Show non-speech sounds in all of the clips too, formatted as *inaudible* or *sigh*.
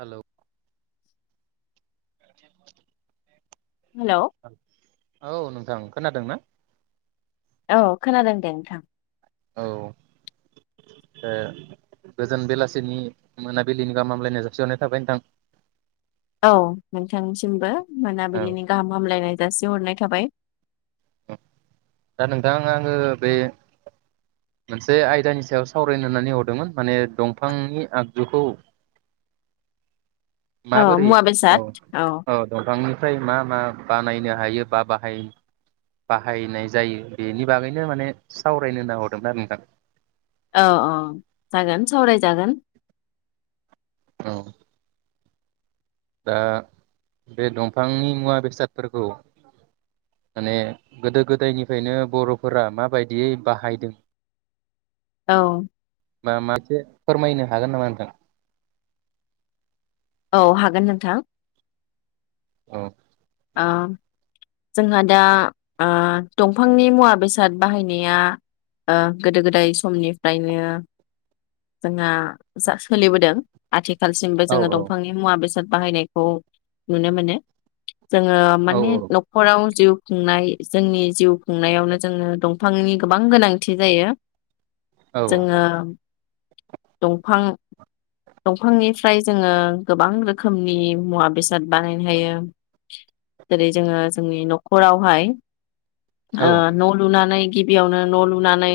Hello. Hello *inaudible* औ नोंथां खोनादों ना? औ खोनादों दे नोंथां औ दे गोजान बेलासिनि मोनाबिलिनि गाहामहामलायनाय जासिहरनाय थाबाय नोंथां औ नोंथांनिसिमबो औ मोनाबिलिनि गाहाम हामलायनाय जासि हरनाय थाबाय दा नोंथां आङो बे मोनसे आयदानि सायाव सावरायनोनानै हरदोंमोन माने दंफांनि आगजुखौ औ माबोरै मुवा औ बेसाद औ दंफांनिफ्राय मा मा बानायनो हायो बा बाहाय बाहायनाय जायो बेनि बागैनो माने सावरायनोना हरदों आरो नोंथां औ औ जागोन सावरायजागोन औ दा बे दंफांनि मुवा बेसादफोरखौ माने गोदो गोदायनिफ्रायनो बरफोरा माबायदियै बाहायदों औ मा मा इसे फोरमायनो हागोन नामा नोंथां औ हागोन नोंथां औ ओ जोंहा दा ओ दंफांनि मुवा बेसाद बाहायनाया ओ गोदो गोदाय समनिफ्रायनो जोंहा जा सोलिबोदों आथि खालसिम बो औ जोङो दंफांनि मुवा बेसाद बाहायनायखौ नुनो मोनो। जोङो औ माने खराव जिउ खुंनाय जोंनि जिउ खुंनायावनो जोङो दंफांनि गोबां गोनांथि जायो। औ जोङो दंफां दंफांनिफ्राय जोङो गोबां रोखोमनि मुवा बेसाद बानायनो हायो जेरै जोङो जोंनि न'खरावहाय औ ओ न' लुनानै गिबियावनो न' लुनानै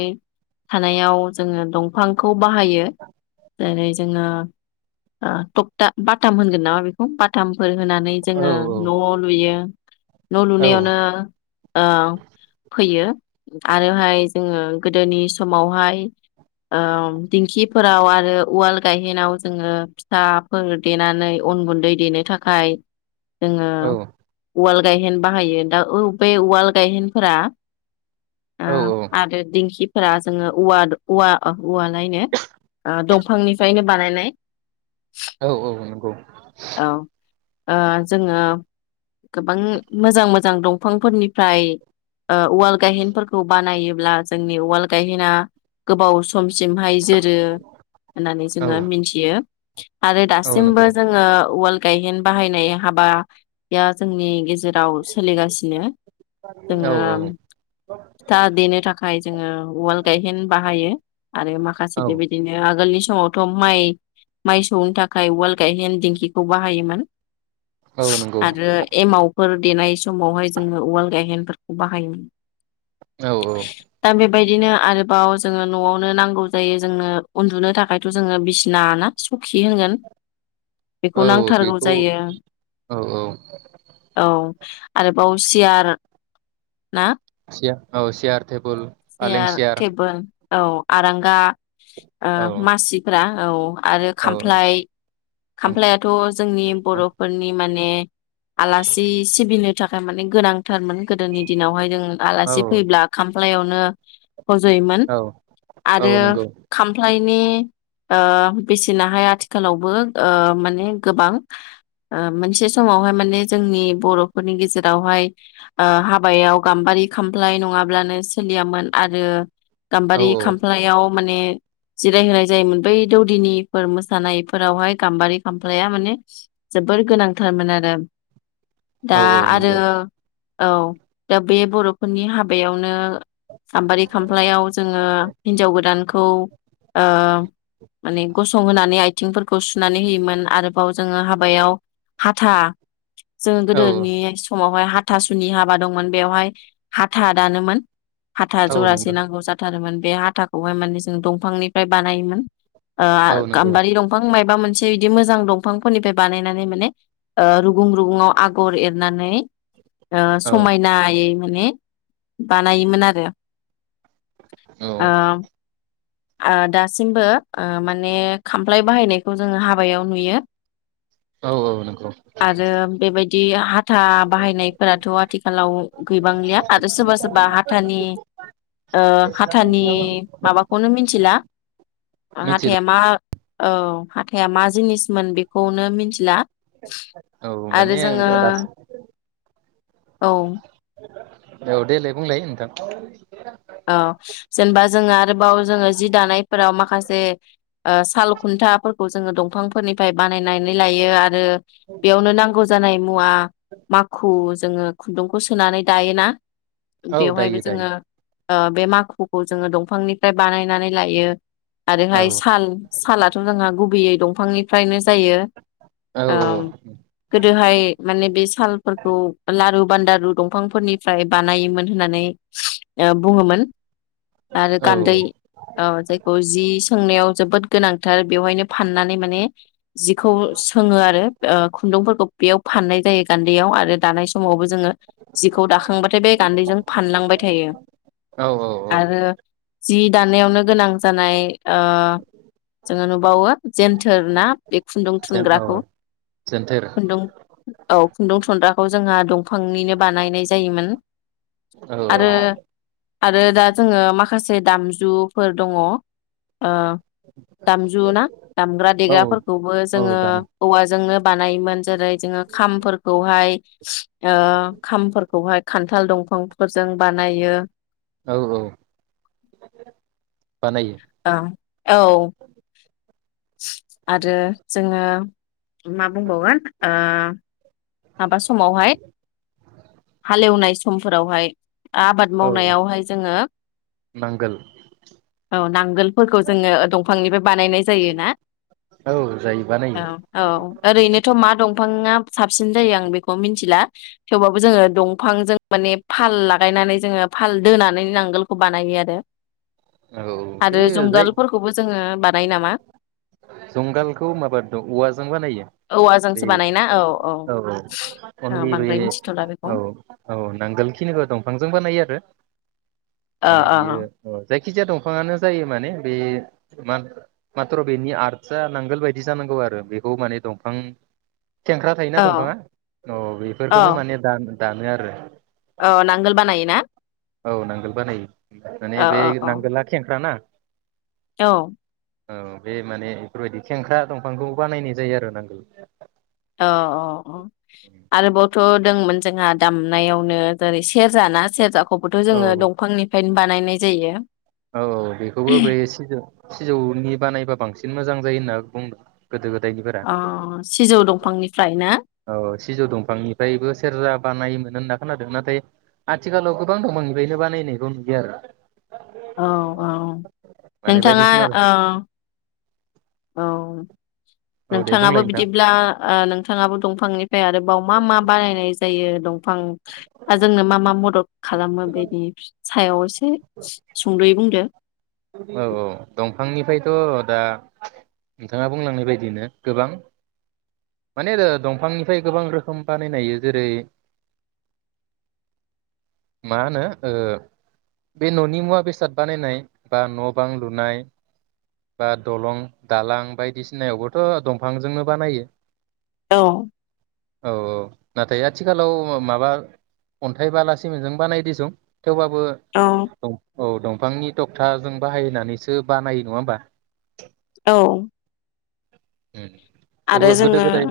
थानायाव जोङो दंफांखौ बाहायो जेरै जोङो ओ तकता बाताम होनगोन नामा बेखौ बाथाम फोर होनानै जोङो औ न' लुयो। न' औ लुनायावनो ओ फैयो आरोहाय जोङो गोदोनि समावहाय ओम दिंखिफोराव आरो उवाल गायहेनाव जोङो फिथाफोर देनानै अन गुन्दै देनो थाखाय जोङो उवाल गायहेन बाहायो दा औ बे उवाल गायहेनफोरा ओ औ आरो दिंखि *inaudible* *inaudible* बिफांनिफ्रायनो बानायनाय औ औ नंगौ औ ओ जोङो गोबां मोजां मोजां दंफांफोरनिफ्राय ओ उवाल गाहेनफोरखौ बानायो ब्ला जोंनि उवाल गाहेना गोबाव सम समसिमहाय जोरो होननानै औ जोङो मिथियो आरो औ दासिमबो नंगौ जोङो उवाल गायहेन बाहायनाय हाबा *inaudible* जोंनि गेजेराव सोलिगासिनो औ जोङो फिथा देनो थाखाय जोङो उवाल गायहेन बाहायो आरो माखासे औ बेबायदिनो आगोलनि समावथ' माइ माइ सौनो थाखाय उवाल गाहेन दिंखिखौ बाहायोमोन। औ नंगौ उन देनाय समावहाय जोङो उवाल गायहेनफोरखौ बाहायोमोन। औ औ दा बेबायदिनो आरोबाव जोङो न'आवनो नांगौ जायो जोंनो उन्दुनो थाखायथ' जोङो बिसिना ना सखि होनगोन बेखौ औ नांथारगौ बेखौ जायो औ-औ औ आरोबाव सियार ना सियार औ सियार टेबोल फालें सियार औ आरांगा ओ औ मासिग्रा औ आरो औ खामफ्लाय औ खामफ्लायाथ' जोंनि बर'फोरनि माने ए आलासि सिबिनो थाखाय माने गोनां गोनांथारमोन गोदोनि दिनावहाय नों आलासि औ फैब्ला खामफ्लाय खामफ्लायावनो फज'योमोन औ आरो नंगौ खामफ्लाय ओ बेसेनाहाय आथिखालावबो ओ माने गोबां ओ मोनसे समावहाय माने जोंनि बर'फोरनि गेजेरावहाय ओ हाबायाव गाम्बारि खामफ्लाय नङाब्लानो सोलियामोन आरो औ गाम्बारि खामफ्लायाव माने जिरायहोनाय जायोमोन बै दौदिनिफोर मोसानायफोरावहाय गाम्बारि खामफ्लाया माने जोबोर गोनांथारमोन आरो दा औ आरो नंगौ औ दा बे बर'फोरनि हाबायावनो गाम्बारि खामफ्लायाव जोङो हिनजाव गोदानखौ ओ माने गसंहोनानै आइ आथिंफोरखौ सुनानै होयोमोन आरोबाव जोङो हाबायाव हाथा *unintelligible* जोंङो गोदोनि समावहाय हा हाथासुनि हाबा दंमोन बेवहाय हाथा दानोमोन। हाथा औ जरासे नंगौ नांगौ जाथारोमोन। बे हाथाखौहाय माने जों दंफांनिफ्राय बानायोमोन। ओ औ नंगौ गाम्बारि दंफां माइ बा मोनसे बिदि मोजां दंफांफोरनिफ्राय बानायनानै माने ओ रु गुं रुगुं आव आगर एरनानै ओ औ समायनायै माने बानायोमोन आरो। औ ओ आ दासिमबो ओ माने खामफ्लाय बाहायनायखौ जोङो हाबायाव नुयो। औ औ नंगौ आरो बेबायदि हाथा बाहायनायफोराथ' आथिखालाव गैबांलिया आरो सोरबा- सोरबा हाथानि ओ हाथानि माबा मिथिला हाथाया मिथिला मा औ हाथाया मा जिनिसमोन बेखौनो मिथिला। औ आरो माने जोङो बास औ। औ देलै बुंलाय नोंथां। औ जेनेबा जोङो आरोबाव जोङो जि दानायफोराव माखासे ओ साल खुन्थाफोरखौ जोङो दंफांफोरनिफ्राय बानायनानै लायो आरो बेयावनो नांगौ जानाय मुवा माखुस जोङो खुन्दुंखौ सोनानै दायोना। औ बेवहायबो दायो दायो जोङो ओ बे माखुखौ जोङो दंफांनिफ्राय बानायनानै लायो। आरोहाय औ साल सालाथ' जोंहा गुबैयै दं *unintelligible* फ्रायनोस दायो औ उम गोदोहाय माने बे सालफोरखौ लारु बान्दारु दंफांफोरनिफ्राय बानायोमोन होननानै उम बुङोमोन। आरो औ गान्दै ओ जायखौ जि सोंनायाव जोबोद गोनांथि। थार बेवहायनो फाननानै माने जिखौ सोङो आरो ओ खुन्दुंफोरखौ बेयाव फाननाय जायो गान्दैयाव आरो दानाय समावबो जोङो जिखौ दाखांबाथाय बे गान्दैजों फानलांबाय थायो। औ-औ-औ। आरो जि दानायावनो गोनां जानाय। ओ जोङो नुबावो जेन्थोर ना बे खुन्दुं जेन औ थुनग्राखौ जेन्थोर खुन्दुं औ खुन्दुं थुनग्राखौ जोंहा दंफांनिनो बानायनाय जायोमोन औ आरो। आरो दा जोङो माख खासे दामजुफोर दङ। ओ दामजु ना दामग्रा औ देग्राफोरखौबो जोङो औ दाम औवाजोंनो बानायोमोन जेरै जोङो खामफोरखौहाय। ओ खामफोरखौहाय खान्थाल दंफांफोरजों बानायो। औ औ। बानायो ओ औ। आरो जोङो मा बुंबावगोन ओ। *unintelligible* माबा समावहाय हालेवनाय। सम फोरावहाय। आबाद औ मावनायावहाय जोङो नांगोल औ नांगोलफोरखौ जोङो दंफांनिफ्राय बानायनाय जायो ना औ जायो औ बानायो औ ओरैनोथ मा दं ङा साब सिन जायो आं बेखौ मिनथिला थेवबाबो जोङो दंफांजों माने फाल लागायनानै जोङो फाल दोनानै नांगोलखौ बानायो आरो। औ बे आरो जाय जुंगालफोरखौबो जोङो बानायो नामा? जुंगालखौ माबा द औवाजों बानायो औवाजोंसो बे बानायना औ औ औ औ अनलि बे बांद्राय मिथिथ'ला बेखौ औ औ नांगोलखिनिखौ दंफांजों बानायो आरो औ माने औ बियो ओ जाय जायखिजाया दंफाङानो जायो माने बे मा माथ्र बेनि आरथ आसा नांगोल बायदि जानांगौ आरो बेखौ माने दंफां खेंख्रा थायोना औ दंफाङा अ औ बेफोरखौनो माने दान दानो आरो औ नांगोल बानायो ना? औ नांगोल बानायो माने बे औ औ नांगोला खेंक्राना औ औ बे माने बेफोरबायदि खेंख्रा दंफांखौ बानायनाय जायो आरो नांगोल अ अ अ आरो बाव थ दंमोन जोंहा दामनायावनो जेरै सेरजा ना सेरजाख खौबोथ औ जोङो दंफांनिफ्रायनो बानायनाय जायो औ औ बेखौबो बेै सिजौ सिजौनि बानायबा बांसिन मोजां जायो होनना बुं अ सिजौ दंफांनि फायना। औ सिजौ दंफांनिफ्रायबो सेरजा बानायोमोन होनना खोनादों नाथाय आथिखालाव गोबां दंफांनिफ्रायनो बानायनायखौ नुयो औ औ आरो माने नोंथाङा बायदिसिना आरो ओ औ दे नोंथाङाबो बुंलाय नोंथां बिदिब्ला ओ नोंथाङाबो दंफांनि ओमफाय आरोबाव मा मा बानायनाय जायो दं फां जोंनो मा मा मदद खालामो बेनि सायाव एसे सुंद'यै बुंदो। औ औ दंफांनिफ्रायथ' दा नोंथाङा बुंलांनाय बायदिनो गोबां माने ओ दंफांनिफ्राय गोबां रोखोम बानायनायो जेरै मा होनो ओ बे न'नि मुवा बेसाद बानायनाय बा न' बां लुनाय बा दलं दालां बायदिसिनायावबोथ' दंफांजोंनो बानायो। औ औ औ नाथाय आथिखालाव माबा अन्थाइ बालासिमोनजों बानायदिसं थेवबाबो औ दं औ दं फांनि थखथाजों बाहायनानैसो बानायो नङा होमबा। औ उम आरो जोङो जाय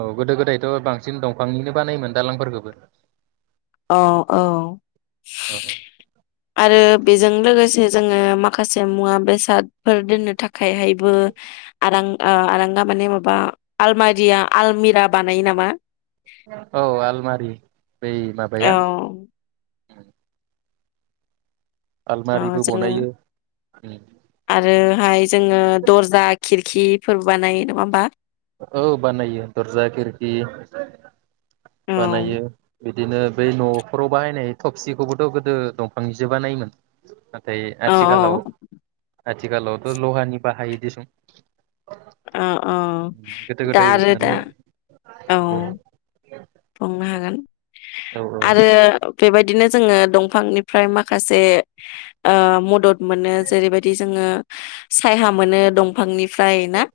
औ। गोदो गोदायथ' बांसिन दंफांनिनो बानायोमोन दालांफोरखौबो‌। औ औ आरो बेजों लोगोसे जोङो माखासे मुवा बेसादफोर दोननो थाखायहायबो आरां आरांगा माने माबा आलमारिया आलमिरा बानायो नामा। औ आलमारि। बै औ माबाया आरो अ जोङो बनायो आरोहाय जोङो दर्जा खिरखि फोर बानायो नङा होमबा। औ बानायो दर्जा खिरखि औ बानायो। बिदिनो बै न'फोराव बाहायनाय थफसिखौबोथ' गोदो दंफांनिजोब नायोममोन। नाथाय औ आथिखालाव आथिखालावथ' लहानि बाहायदिसं। ओ औ दा आरो दा माने औ संनो हागोन। औ औ आरो बेबा बिदिनो जोङो दंफांनिफ्राय माखासे ओ मदद मोनो जेरैबायदि जोङो सायहा मोनो दंफांनि फ्राय ना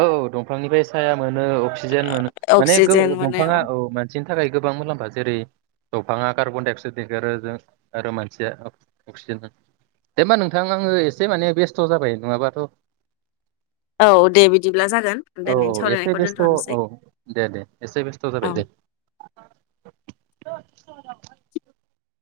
औ दंफांनिफ्राय साया मोनो अक्सिजेन मोनो माने गो अक्सिजेन मोनो दंफाङा औ मानसिनि थाखाय गोबां मुलाम्फा जेरै दंफाङा कार्बन दडाइ अक्साइड एंगारो जों आरो मानसिया अक्सिजेनजों दे होमबा नोंथां आङो एसे माने बेस्थ' जाबाय नङाबाथ' औ दे बिदिब्ला जागोन औ दिनैनि एसे सावरायनायखौ बेस्थ' दोनथ'नोसै औ दे दे एसे बेस्थ' जाबाय औ दे *inaudible* *unintelligible*